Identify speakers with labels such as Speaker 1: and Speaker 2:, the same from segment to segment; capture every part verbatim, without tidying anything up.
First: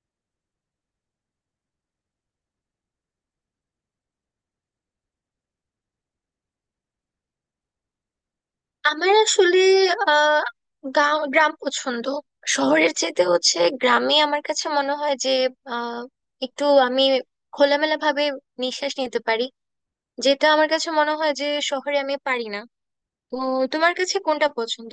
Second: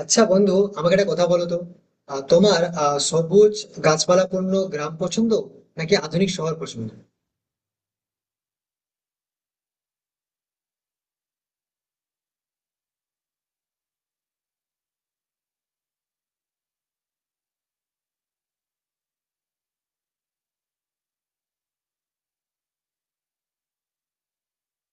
Speaker 1: আচ্ছা বন্ধু, আমাকে একটা কথা বলো তো। আহ, তোমার আহ, সবুজ গাছপালাপূর্ণ গ্রাম পছন্দ নাকি আধুনিক শহর পছন্দ?
Speaker 2: আমার আসলে আহ গা- গ্রাম পছন্দ। শহরের চেয়ে হচ্ছে গ্রামে আমার কাছে মনে হয় যে আহ একটু আমি খোলামেলা ভাবে নিঃশ্বাস নিতে পারি, যেটা আমার কাছে মনে হয় যে শহরে আমি পারি না। তো তোমার কাছে কোনটা পছন্দ?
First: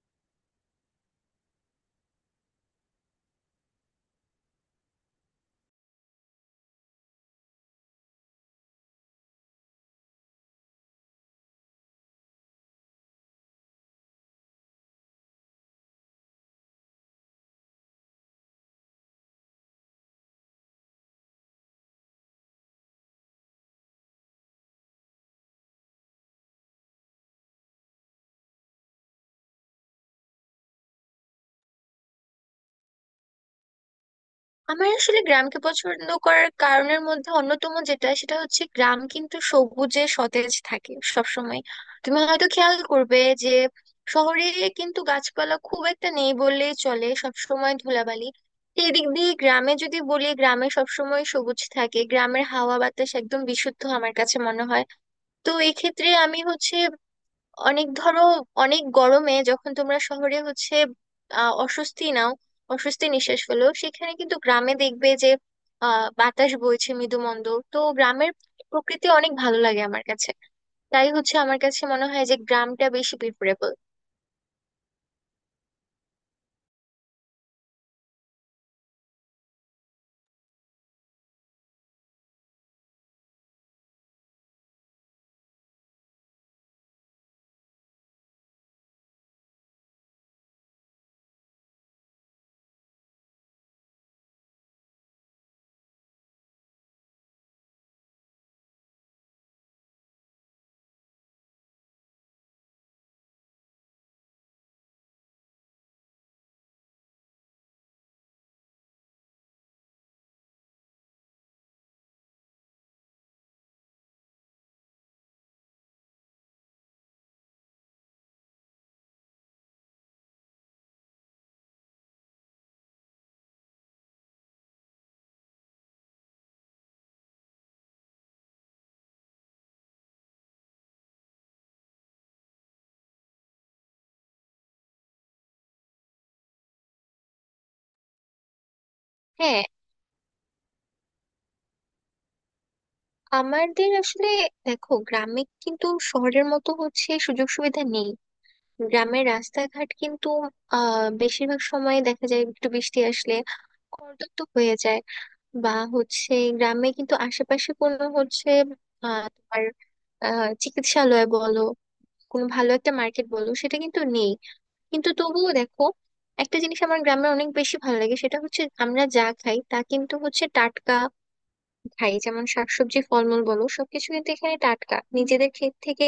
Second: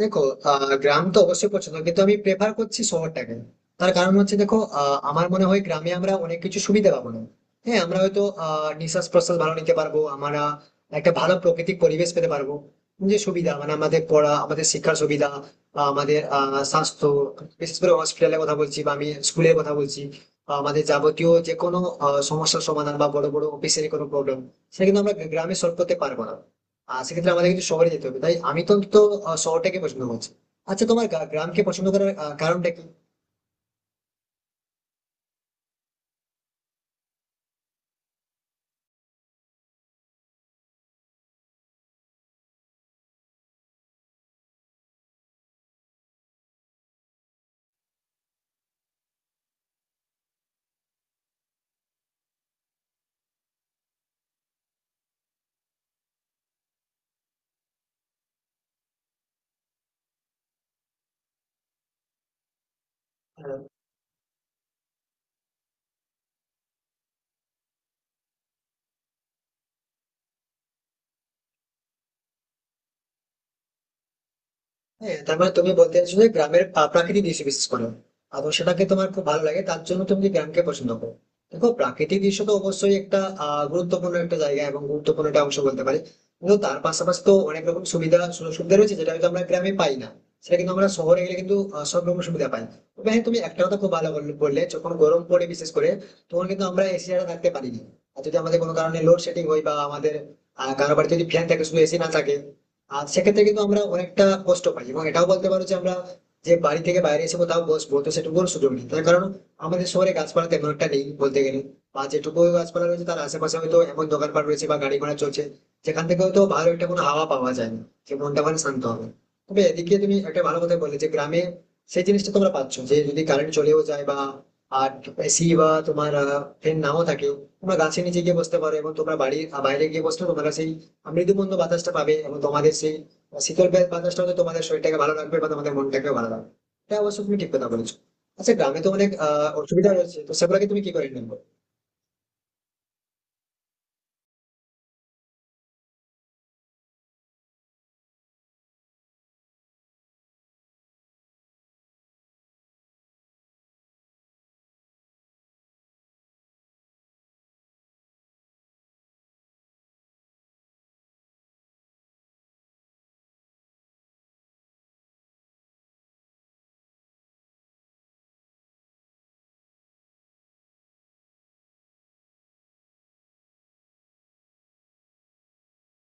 Speaker 1: দেখো, আহ, গ্রাম তো অবশ্যই পছন্দ, কিন্তু আমি প্রেফার করছি শহরটাকে। তার কারণ হচ্ছে দেখো, আহ, আমার মনে হয় গ্রামে আমরা অনেক কিছু সুবিধা পাবো না। হ্যাঁ, আমরা হয়তো আহ নিঃশ্বাস প্রশ্বাস ভালো নিতে পারবো আমরা, একটা ভালো প্রাকৃতিক পরিবেশ পেতে পারবো। যে সুবিধা মানে আমাদের পড়া, আমাদের শিক্ষার সুবিধা, বা আমাদের আহ স্বাস্থ্য, বিশেষ করে হসপিটালের কথা বলছি বা আমি স্কুলের কথা বলছি, বা আমাদের যাবতীয় যে কোনো আহ, সমস্যার সমাধান বা বড় বড় অফিসের কোনো প্রবলেম, সেটা কিন্তু আমরা গ্রামে সলভ করতে পারবো না। আহ সেক্ষেত্রে আমাদের কিন্তু শহরে যেতে হবে, তাই আমি তো অন্তত আহ, শহরটাকে পছন্দ করছি। আচ্ছা, তোমার গা- গ্রামকে পছন্দ করার আহ, কারণটা কি?
Speaker 2: আমার আসলে গ্রামকে পছন্দ করার কারণের মধ্যে অন্যতম যেটা, সেটা হচ্ছে গ্রাম কিন্তু সবুজে সতেজ থাকে সবসময়। তুমি হয়তো খেয়াল করবে যে শহরে কিন্তু গাছপালা খুব একটা নেই বললেই চলে, সবসময় ধুলাবালি। এদিক দিয়ে গ্রামে যদি বলি, গ্রামে সবসময় সবুজ থাকে, গ্রামের হাওয়া বাতাস একদম বিশুদ্ধ আমার কাছে মনে হয়। তো এক্ষেত্রে আমি হচ্ছে অনেক ধরো, অনেক গরমে যখন তোমরা শহরে হচ্ছে আহ অস্বস্তি নাও, অস্বস্তি নিঃশ্বাস
Speaker 1: আহ,
Speaker 2: ফেলো, সেখানে কিন্তু গ্রামে দেখবে যে আহ বাতাস বইছে মৃদু মন্দ। তো গ্রামের প্রকৃতি অনেক ভালো লাগে আমার কাছে। তাই হচ্ছে আমার কাছে মনে হয় যে গ্রামটা বেশি প্রিফারেবল।
Speaker 1: হ্যাঁ, তার মানে তুমি বলতে চাইছো যে গ্রামের পা- প্রাকৃতিক দৃশ্য বিশেষ করে, এবং সেটাকে তোমার খুব ভালো লাগে, তার জন্য তুমি গ্রামকে পছন্দ করো। দেখো, প্রাকৃতিক দৃশ্য তো অবশ্যই একটা আহ গুরুত্বপূর্ণ একটা জায়গা এবং গুরুত্বপূর্ণ একটা অংশ বলতে পারি, কিন্তু তার পাশাপাশি তো অনেক রকম সুবিধা, সুযোগ সুবিধা রয়েছে, যেটা হয়তো আমরা গ্রামে পাই না। সেটা কিন্তু আমরা শহরে গেলে কিন্তু আহ, সব রকম সুবিধা পাই। তবে হ্যাঁ, তুমি একটা কথা খুব ভালো বল- বললে, যখন গরম পড়ে বিশেষ করে, তখন কিন্তু আমরা এসি ছাড়া থাকতে পারি না। আর যদি আমাদের কোনো কারণে লোড শেডিং হয় বা আমাদের আহ কারো বাড়িতে যদি ফ্যান থাকে, শুধু এসি না থাকে, আর সেক্ষেত্রে কিন্তু আমরা অনেকটা কষ্ট পাই, এবং এটাও বলতে পারো যে আমরা, যে বাড়ি থেকে বাইরে এসে কোথাও বসবো, তো সেটুকুর সুযোগ নেই, তার কারণ আমাদের শহরে গাছপালা তেমন একটা নেই বলতে গেলে। বা যেটুকু গাছপালা রয়েছে তার আশেপাশে হয়তো এমন দোকানপাট রয়েছে বা গাড়ি ঘোড়া চলছে, যেখান থেকে হয়তো ভালো একটা কোনো হাওয়া পাওয়া যায় না, যে মনটা মানে শান্ত হবে। তবে এদিকে তুমি একটা ভালো কথা বললে যে গ্রামে সেই জিনিসটা তোমরা পাচ্ছ, যে যদি কারেন্ট চলেও যায় বা আর এসি বা তোমার ফ্যান নাও থাকে, তোমরা গাছের নিচে গিয়ে বসতে পারো, এবং তোমরা বাড়ির বাইরে গিয়ে বসলে তোমরা সেই মৃদুমন্দ বাতাসটা পাবে, এবং তোমাদের সেই শীতল বা- বাতাসটা হয়তো তোমাদের শরীরটাকে ভালো রাখবে বা তোমাদের মনটাকে ভালো রাখবে। এটা অবশ্য তুমি ঠিক কথা বলেছো। আচ্ছা, গ্রামে তো অনেক আহ
Speaker 2: হ্যাঁ,
Speaker 1: অসুবিধা রয়েছে, তো সেগুলোকে তুমি কি করে নেবো?
Speaker 2: আমাদের আসলে দেখো গ্রামে কিন্তু শহরের মতো হচ্ছে সুযোগ সুবিধা নেই। গ্রামের রাস্তাঘাট কিন্তু আহ বেশিরভাগ সময় দেখা যায় একটু বৃষ্টি আসলে কর্দমাক্ত হয়ে যায়। বা হচ্ছে গ্রামে কিন্তু আশেপাশে কোনো হচ্ছে আহ, তোমার আহ, চিকিৎসালয় বলো, কোনো ভালো একটা মার্কেট বলো, সেটা কিন্তু নেই। কিন্তু তবুও দেখো, একটা জিনিস আমার গ্রামে অনেক বেশি ভালো লাগে সেটা হচ্ছে আমরা যা খাই তা কিন্তু হচ্ছে টাটকা। খাই যেমন শাকসবজি ফলমূল বলো, সবকিছু কিন্তু এখানে টাটকা, নিজেদের ক্ষেত থেকে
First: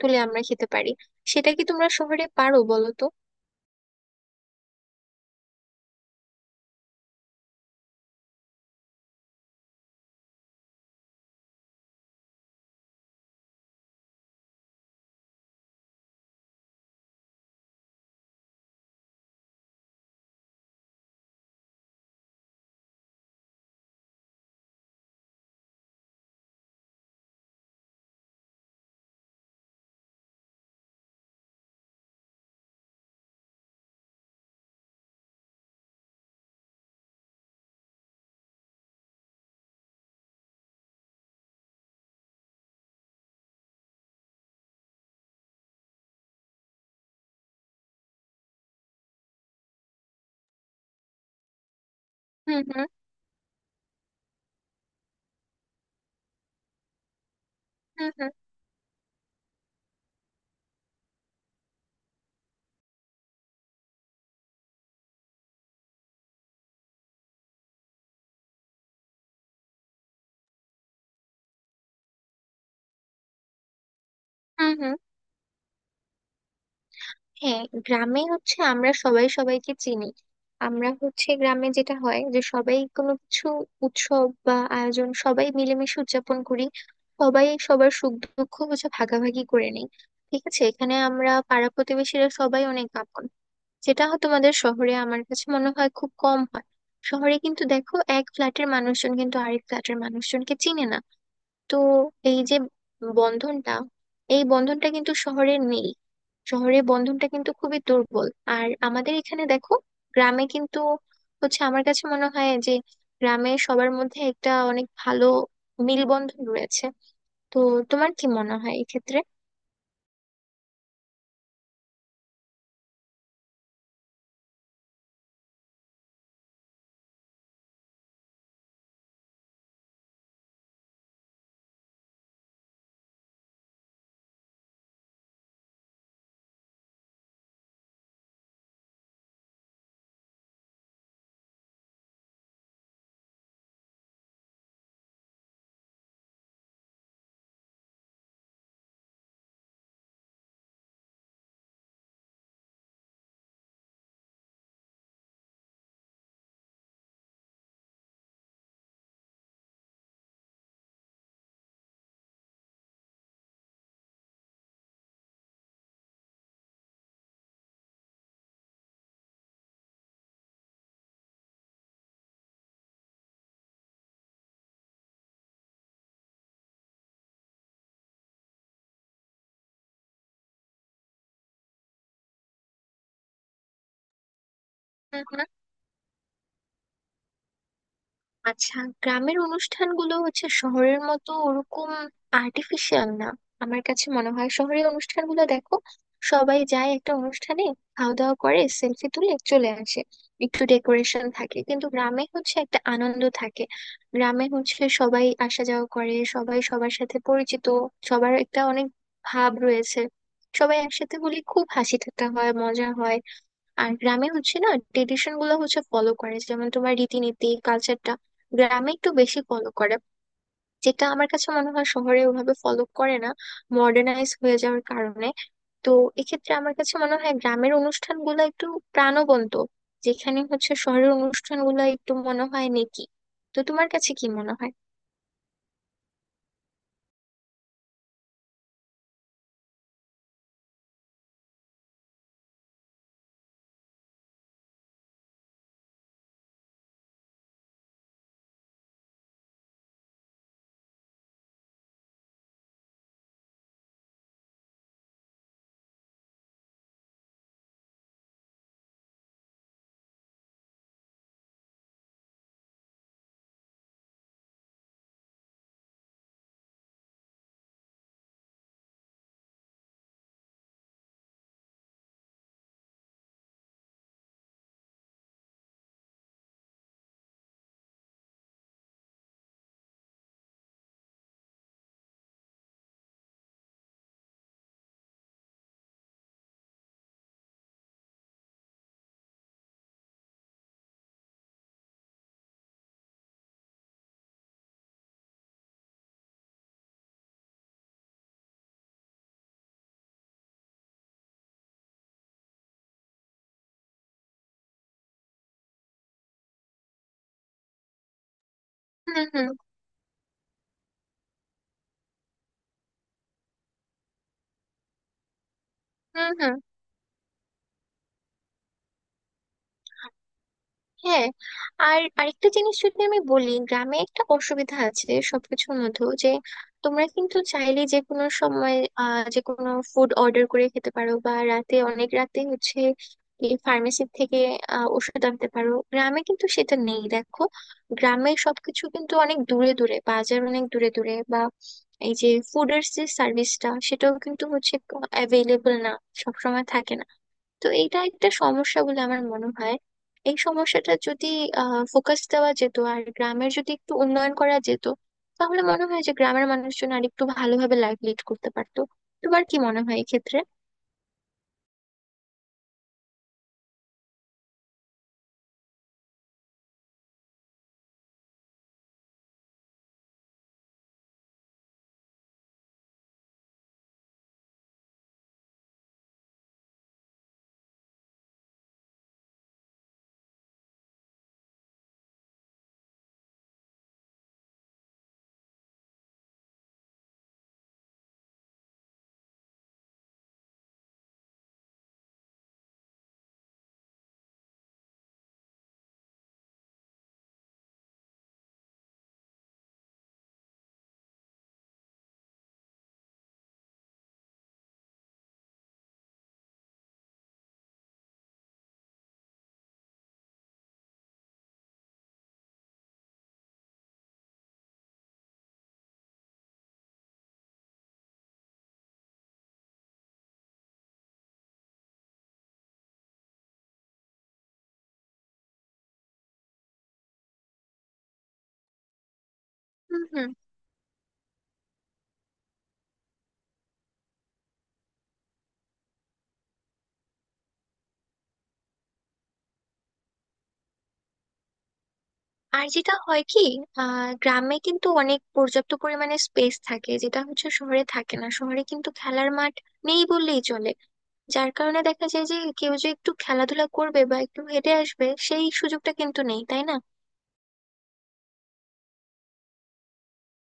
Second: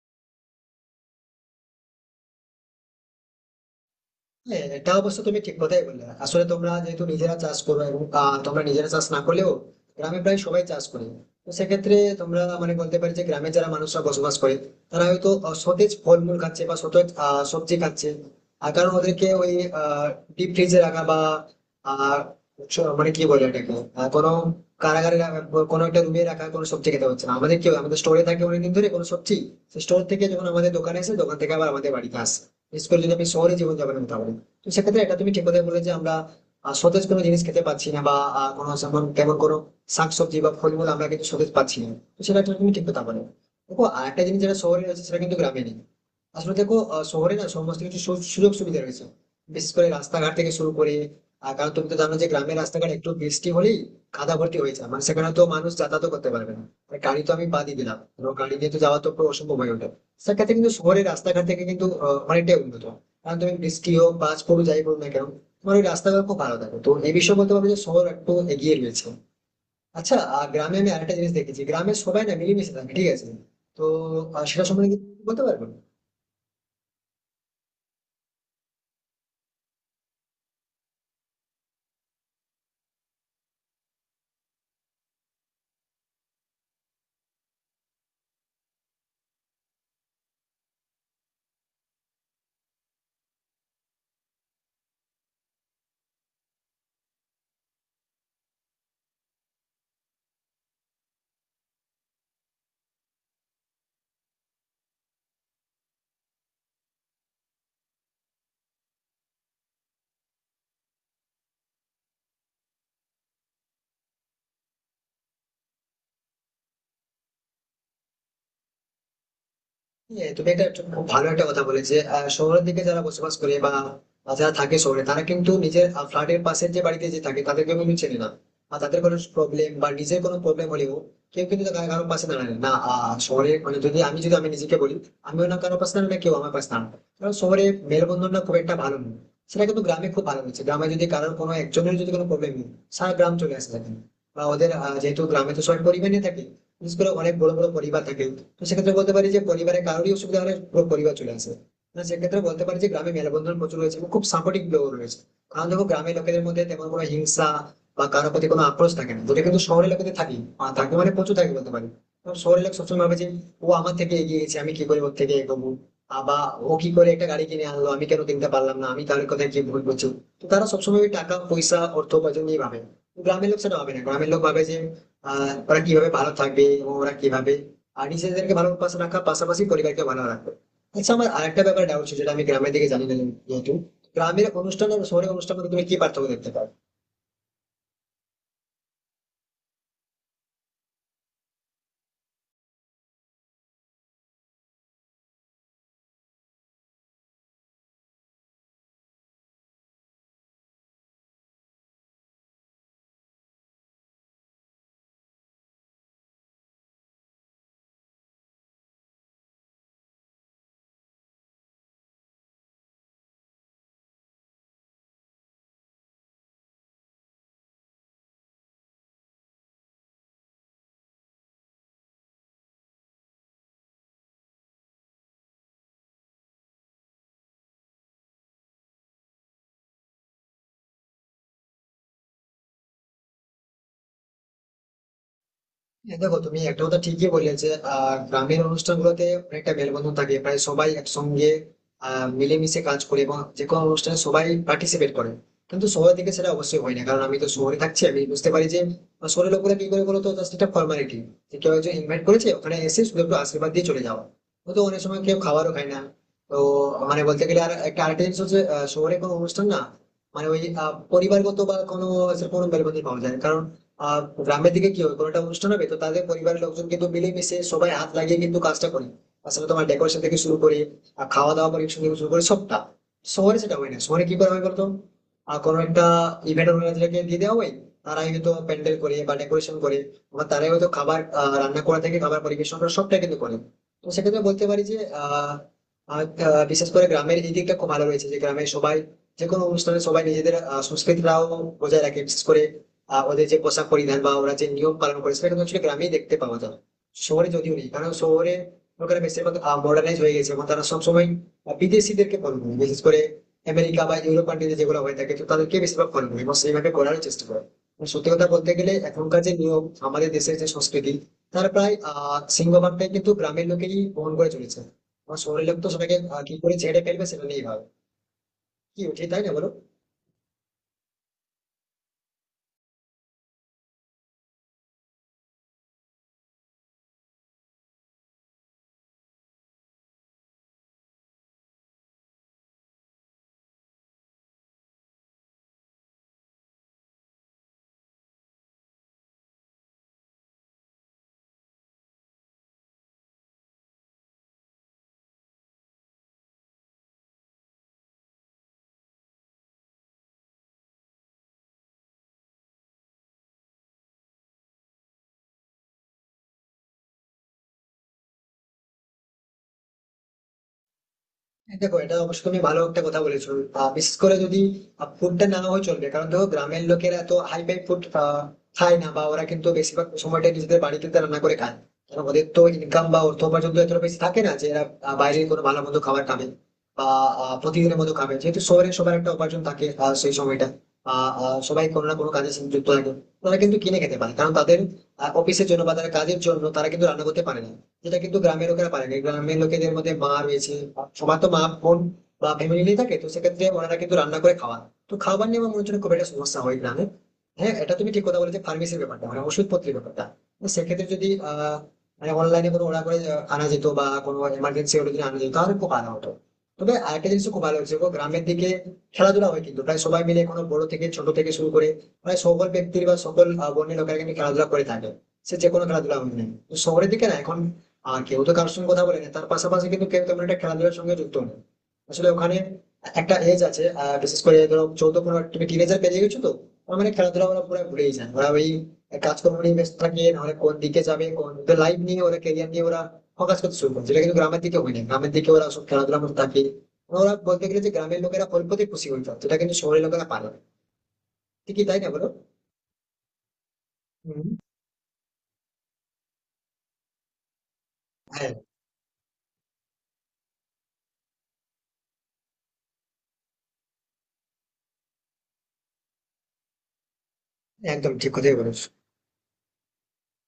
Speaker 2: তুলে আমরা খেতে পারি। সেটা কি তোমরা শহরে পারো বলো তো?
Speaker 1: হ্যাঁ, এটা অবশ্য তুমি ঠিক কথাই বললে। আসলে তোমরা যেহেতু নিজেরা চাষ করো এবং আহ, তোমরা নিজেরা চাষ না করলেও গ্রামে প্রায় সবাই চাষ করে। তো সেক্ষেত্রে তোমরা মানে বলতে পারি যে গ্রামে যারা মানুষরা বসবাস করে, তারা হয়তো আহ, সতেজ ফলমূল খাচ্ছে বা সতেজ আহ, সবজি খাচ্ছে। আর কারণ ওদেরকে ওই ডিপ ফ্রিজে রাখা বা আহ, চ- মানে কি বলে এটাকে, আহ, কোনো কারাগারে রাখা, কোনো একটা রুমে রাখা কোনো সবজি খেতে হচ্ছে না। আমাদের কি হয়, আমাদের স্টোরে থাকে অনেকদিন ধরে কোনো সবজি, সেই স্টোর থেকে যখন আমাদের দোকানে আসে, দোকান থেকে আবার আমাদের বাড়িতে আসে। বিশেষ করে যদি আমি শহরে জীবনযাপনের কথা বলি, তো সেক্ষেত্রে এটা তুমি ঠিক কথাই বলে যে আমরা আহ, সতেজ কোনো জিনিস খেতে পাচ্ছি না, বা আহ, কোনো যেমন তেমন কোনো শাকসবজি বা ফলমূল আমরা কিন্তু সতেজ পাচ্ছি না। তো সেটা একটা তুমি ঠিক কথা বলে। দেখো, আরেকটা জিনিস যেটা শহরে রয়েছে সেটা কিন্তু গ্রামে নেই। আসলে দেখো, আহ, শহরে না সমস্ত কিছু সু- সুযোগ সুবিধা রয়েছে, বিশেষ করে রাস্তাঘাট থেকে শুরু করে। আহ, কারণ তুমি তো জানো যে গ্রামের
Speaker 2: হুম, হুম।
Speaker 1: রাস্তাঘাট একটু বৃষ্টি হলেই কাদা ভর্তি হয়ে যায়, মানে সেখানে তো মানুষ যাতায়াত করতে পারবে না। আর গাড়ি তো আমি বাদই দিলাম,
Speaker 2: হুম, হুম।
Speaker 1: কারণ গাড়ি নিয়ে তো যাওয়া তো পুরো অসম্ভব হয়ে ওঠে। সেক্ষেত্রে কিন্তু শহরের রাস্তাঘাট থেকে কিন্তু আহ, অনেকটাই উন্নত, কারণ তুমি বৃষ্টি হোক, বাজ পড়ুক, যাই পড়ুক না কেন, তোমার ওই রাস্তাঘাট খুব ভালো থাকে। তো এই বিষয়ে বলতে পারবো যে শহর একটু এগিয়ে রয়েছে। আচ্ছা, আর গ্রামে আমি আরেকটা জিনিস দেখেছি, গ্রামে সবাই না মিলেমিশে থাকে, ঠিক আছে। তো আহ, সেটা
Speaker 2: হুম,
Speaker 1: সম্বন্ধে
Speaker 2: হুম।
Speaker 1: কি বলতে পারবেন?
Speaker 2: হ্যাঁ, গ্রামে হচ্ছে আমরা সবাই সবাইকে চিনি। আমরা হচ্ছে গ্রামে যেটা হয় যে সবাই কোনো কিছু উৎসব বা আয়োজন সবাই মিলেমিশে উদযাপন করি। সবাই সবার সুখ দুঃখ হচ্ছে ভাগাভাগি করে নিই। ঠিক আছে, এখানে আমরা পাড়া প্রতিবেশীরা সবাই অনেক আপন, যেটা হয়তো তোমাদের শহরে আমার কাছে মনে হয় খুব কম হয়। শহরে কিন্তু দেখো এক ফ্ল্যাটের মানুষজন কিন্তু আরেক ফ্ল্যাটের মানুষজনকে চিনে না। তো এই যে বন্ধনটা, এই বন্ধনটা কিন্তু শহরে নেই। শহরের বন্ধনটা কিন্তু খুবই দুর্বল। আর আমাদের এখানে দেখো, গ্রামে কিন্তু হচ্ছে আমার কাছে মনে হয় যে গ্রামে সবার মধ্যে একটা অনেক ভালো মেলবন্ধন রয়েছে। তো তোমার কি মনে হয় এক্ষেত্রে?
Speaker 1: হ্যাঁ, তুমি এটা একটা খুব ভালো একটা কথা বলে যে আহ, শহরের দিকে যারা বসবাস করে বা যারা থাকে শহরে, তারা কিন্তু নিজের ফ্ল্যাটের পাশের যে বাড়িতে যে থাকে তাদেরকে কিন্তু চেনে না। আর তাদের কোনো প্রবলেম বা নিজের কোনো প্রবলেম হলেও কেউ কিন্তু কারো কারো পাশে দাঁড়ায় না, না, আহ, শহরে মানে যদি আমি যদি আমি নিজেকে বলি, আমিও না কারো পাশে দাঁড়াই না, কেউ আমার পাশে দাঁড়ায় না। কারণ শহরে মেলবন্ধনটা খুব একটা ভালো নয়। সেটা কিন্তু গ্রামে খুব ভালো, হচ্ছে গ্রামে যদি কারোর কোনো একজনের যদি কোনো প্রবলেম নেই, সারা গ্রাম চলে আসে সেখানে। বা ওদের আহ, যেহেতু গ্রামে তো সবাই পরিবার নিয়ে থাকে, বিশেষ করে অনেক বড় বড় পরিবার থাকে, তো সেক্ষেত্রে বলতে পারি যে পরিবারে কারোরই অসুবিধা হলে পুরো পরিবার চলে আসে। মানে সেক্ষেত্রে বলতে পারি যে গ্রামে মেলবন্ধন প্রচুর রয়েছে এবং খুব সাপোর্টিভ লোক রয়েছে। কারণ দেখো, গ্রামের লোকেদের মধ্যে তেমন কোনো হিংসা বা কারোর প্রতি কোনো আক্রোশ থাকে না, যেটা কিন্তু শহরের লোকেদের থাকি, আহ, থাকে মানে প্রচুর থাকে বলতে পারি। কারণ শহরের লোক সবসময় ভাবে যে ও আমার থেকে এগিয়ে গেছে, আমি কি করে ওর থেকে এগোবো, আহ, বা ও কি করে একটা গাড়ি কিনে আনলো, আমি কেন কিনতে পারলাম না, আমি তার কথা কি ভুল করছি। তো তারা সবসময় ওই টাকা পয়সা, অর্থ উপার্জন নিয়ে ভাবে। গ্রামের লোক সেটা ভাবে না, গ্রামের লোক ভাবে যে আহ ওরা কিভাবে ভালো থাকবে এবং ওরা কিভাবে আর নিজেদেরকে ভালো অভ্যাস রাখার পাশাপাশি পরিবারকে ভালো রাখবে। আচ্ছা, আমার আরেকটা ব্যাপার ডাউট ছিল, যেটা আমি গ্রামের দিকে জানি না। যেহেতু গ্রামের অনুষ্ঠান আর শহরের অনুষ্ঠানের মধ্যে তুমি কি পার্থক্য দেখতে পাও?
Speaker 2: আচ্ছা, গ্রামের অনুষ্ঠানগুলো হচ্ছে শহরের মতো ওরকম আর্টিফিশিয়াল না। আমার কাছে মনে হয় শহরের অনুষ্ঠানগুলো দেখো, সবাই যায় একটা অনুষ্ঠানে, খাওয়া দাওয়া করে সেলফি তুলে চলে আসে, একটু ডেকোরেশন থাকে। কিন্তু গ্রামে হচ্ছে একটা আনন্দ থাকে। গ্রামে হচ্ছে সবাই আসা যাওয়া করে, সবাই সবার সাথে পরিচিত, সবার একটা অনেক ভাব রয়েছে। সবাই একসাথে হলে খুব হাসি ঠাট্টা হয়, মজা হয়। আর গ্রামে হচ্ছে না ট্রেডিশন গুলো হচ্ছে ফলো করে, যেমন তোমার রীতিনীতি কালচারটা গ্রামে একটু বেশি ফলো করে, যেটা আমার কাছে মনে হয় শহরে ওভাবে ফলো করে না, মডার্নাইজ হয়ে যাওয়ার কারণে। তো এক্ষেত্রে আমার কাছে মনে হয় গ্রামের অনুষ্ঠানগুলো একটু প্রাণবন্ত, যেখানে হচ্ছে শহরের অনুষ্ঠানগুলো একটু মনে হয় নেকি। তো তোমার কাছে কি মনে হয়?
Speaker 1: হ্যাঁ, দেখো, তুমি একটা কথা ঠিকই বললে যে আহ, গ্রামের অনুষ্ঠানগুলোতে অনেকটা মেলবন্ধন থাকে, প্রায় সবাই একসঙ্গে আহ, মিলেমিশে কাজ করে, এবং যে কোনো অনুষ্ঠানে সবাই পার্টিসিপেট করে। কিন্তু শহরের দিকে সেটা অবশ্যই হয় না, কারণ আমি তো শহরে থাকছি, আমি বুঝতে পারি যে আহ, শহরের লোকেরা কি করে বলতো, জাস্ট একটা ফর্মালিটি, যে কেউ একজন ইনভাইট করেছে, ওখানে এসে শুধু একটু আশীর্বাদ দিয়ে চলে যাওয়া। ও তো অনেক সময় কেউ খাবারও খায় না। তো মানে বলতে গেলে আর একটা আরেকটা জিনিস হচ্ছে, আহ, শহরে কোনো অনুষ্ঠান না, মানে ওই আহ, পরিবারগত বা কোনো সেরকম কোনো মেলবন্ধন পাওয়া যায় না। কারণ আহ গ্রামের দিকে কি হয়, কোনো একটা অনুষ্ঠান হবে তো তাদের পরিবারের লোকজন কিন্তু মিলেমিশে সবাই হাত লাগিয়ে কিন্তু কাজটা করে। আসলে তোমার ডেকোরেশন থেকে শুরু করে, আর খাওয়া দাওয়া পরিবেশন থেকে শুরু করে সবটা। শহরে সেটা হয় না, শহরে কি করা হয় বলতো, আর কোনো একটা ইভেন্ট অর্গানাইজারকে দিয়ে দেওয়া হয়। তারাই হয়তো প্যান্ডেল করে বা ডেকোরেশন করে, আবার তারাই হয়তো খাবার আহ, রান্না করা থেকে খাবার পরিবেশন করা সবটাই কিন্তু করে। তো সেক্ষেত্রে বলতে পারি যে আহ আর, আহ, বিশেষ করে গ্রামের এই দিকটা খুব ভালো রয়েছে যে গ্রামে সবাই, যে কোনো অনুষ্ঠানে সবাই নিজেদের আহ, সংস্কৃতিটাও বজায় রাখে, বিশেষ করে আহ, ওদের যে পোশাক পরিধান বা ওরা যে নিয়ম পালন করে, সেটা কিন্তু actually গ্রামেই দেখতে পাওয়া যায়। শহরে যদিও নেই, কারণ শহরে লোকেরা বেশিরভাগ মডার্নাইজ হয়ে গেছে, এবং তারা সবসময় বিদেশিদেরকে ফলো করে, বিশেষ করে আমেরিকা বা ইউরোপ কান্ট্রিতে যেগুলো হয়ে থাকে তো তাদেরকে বেশিরভাগ ফলো করে এবং সেইভাবে করার চেষ্টা করে। এবং সত্যি কথা বলতে গেলে
Speaker 2: হুম,
Speaker 1: এখনকার
Speaker 2: হুম।
Speaker 1: যে নিয়ম, আমাদের দেশের যে সংস্কৃতি, তার প্রায় আহ সিংহভাগটাই কিন্তু গ্রামের লোকেরই বহন করে চলেছে। আমার শহরের লোক তো সবাইকে
Speaker 2: হুম,
Speaker 1: আহ,
Speaker 2: হুম।
Speaker 1: কি করে ছেড়ে ফেলবে সেটা নিয়ে ভাবে। কি উঠে, তাই না বলো?
Speaker 2: হ্যাঁ, আর আরেকটা জিনিস যদি আমি বলি, গ্রামে একটা অসুবিধা আছে সবকিছুর মধ্যেও, যে তোমরা কিন্তু চাইলে যে কোনো সময় আহ যে কোনো ফুড অর্ডার করে খেতে পারো, বা রাতে অনেক রাতে হচ্ছে ফার্মেসি থেকে আহ, ওষুধ আনতে পারো, গ্রামে কিন্তু সেটা নেই দেখো। গ্রামে সবকিছু কিন্তু অনেক দূরে দূরে, বাজার অনেক দূরে দূরে, বা এই যে ফুডের যে সার্ভিসটা, সেটাও কিন্তু হচ্ছে অ্যাভেলেবল না, সবসময় থাকে না। তো এইটা একটা সমস্যা বলে আমার মনে হয়। এই সমস্যাটা যদি আহ ফোকাস দেওয়া যেত আর গ্রামের যদি একটু উন্নয়ন করা যেত, তাহলে মনে হয় যে গ্রামের মানুষজন আর একটু ভালোভাবে লাইফ লিড করতে পারতো। তোমার কি মনে হয় এক্ষেত্রে?
Speaker 1: দেখো, এটা অবশ্যই তুমি ভালো একটা কথা বলেছো। আহ, বিশেষ করে যদি ফুডটা না হয় চলবে, কারণ দেখো গ্রামের লোকেরা তো হাই ফাই ফুড খায় না, বা ওরা কিন্তু বেশিরভাগ সময়টা নিজেদের বাড়িতে তারা রান্না করে খায়। কারণ ওদের তো ইনকাম বা অর্থ উপার্জন তো এতটা বেশি থাকে না যে এরা আহ, বাইরে কোনো ভালো মন্দ খাবার খাবে, বা আহ, প্রতিদিনের মতো খাবে। যেহেতু শহরে সবার একটা উপার্জন থাকে, আহ, সেই সময়টা আহ, আহ, সবাই কোনো না কোনো কাজের সাথে যুক্ত থাকে। তারা কিন্তু কিনে খেতে পারে, কারণ তাদের অফিসের জন্য বা তাদের কাজের জন্য তারা কিন্তু রান্না করতে পারে না, যেটা কিন্তু গ্রামের লোকেরা পারে না। গ্রামের লোকেদের মধ্যে মা রয়েছে, সবার তো মা বোন বা ফ্যামিলি থাকে, তো সেক্ষেত্রে ওনারা কিন্তু রান্না করে খাওয়া। তো খাবার নিয়ে আমার মনে হচ্ছে না খুব একটা সমস্যা হয় গ্রামে। হ্যাঁ, এটা তুমি ঠিক কথা বলেছো, ফার্মেসির ব্যাপারটা, মানে ওষুধপত্রের ব্যাপারটা। তো সেক্ষেত্রে যদি আহ মানে অনলাইনে কোনো অর্ডার করে আহ, আনা যেত বা কোনো এমার্জেন্সি হলে যদি আনা যেত, তাহলে খুব ভালো হতো। তবে আরেকটা জিনিস খুব ভালো হয়েছে গো, গ্রামের দিকে খেলাধুলা হয় কিন্তু প্রায় সবাই মিলে, কোনো বড় থেকে ছোট থেকে শুরু করে প্রায় সকল ব্যক্তির বা সকল আহ, বর্ণের লোকেরা কিন্তু খেলাধুলা করে থাকে, সে যে কোনো খেলাধুলা হোক না কেন। তো শহরের দিকে না এখন আহ কেউ তো কারোর সঙ্গে কথা বলেনি, তার পাশাপাশি কিন্তু কেউ তেমন একটা খেলাধুলার সঙ্গে যুক্ত নেই। আসলে ওখানে একটা এজ আছে, আহ বিশেষ করে ধরো চৌদ্দ পনেরো, তুমি টিনেজার পেরিয়ে গেছো তো, ওরা মানে খেলাধুলা ওরা পুরো ভুলেই যায়, ওরা ওই কাজকর্ম নিয়ে ব্যস্ত
Speaker 2: হুম,
Speaker 1: থাকে,
Speaker 2: হুম।
Speaker 1: নাহলে কোন দিকে যাবে, কোন লাইফ নিয়ে ওরা, কেরিয়ার নিয়ে ওরা ফোকাস করতে শুরু করে, যেটা কিন্তু গ্রামের দিকে হয় না, গ্রামের দিকে ওরা সব খেলাধুলার মধ্যে থাকে। ওরা বলতে গেলে যে গ্রামের লোকেরা অল্পতেই খুশি হয়ে যায়, যেটা কিন্তু শহরের লোকেরা পারে না। ঠিকই, তাই না বলো?
Speaker 2: আর যেটা হয় কি, আহ
Speaker 1: হুম।
Speaker 2: গ্রামে কিন্তু অনেক পর্যাপ্ত পরিমাণে স্পেস থাকে, যেটা হচ্ছে শহরে থাকে না।
Speaker 1: হ্যাঁ,
Speaker 2: শহরে কিন্তু খেলার মাঠ নেই বললেই চলে, যার কারণে দেখা যায় যে কেউ যে একটু খেলাধুলা করবে বা একটু হেঁটে আসবে, সেই সুযোগটা কিন্তু নেই, তাই না?
Speaker 1: একদম ঠিক কথাই বলেছো।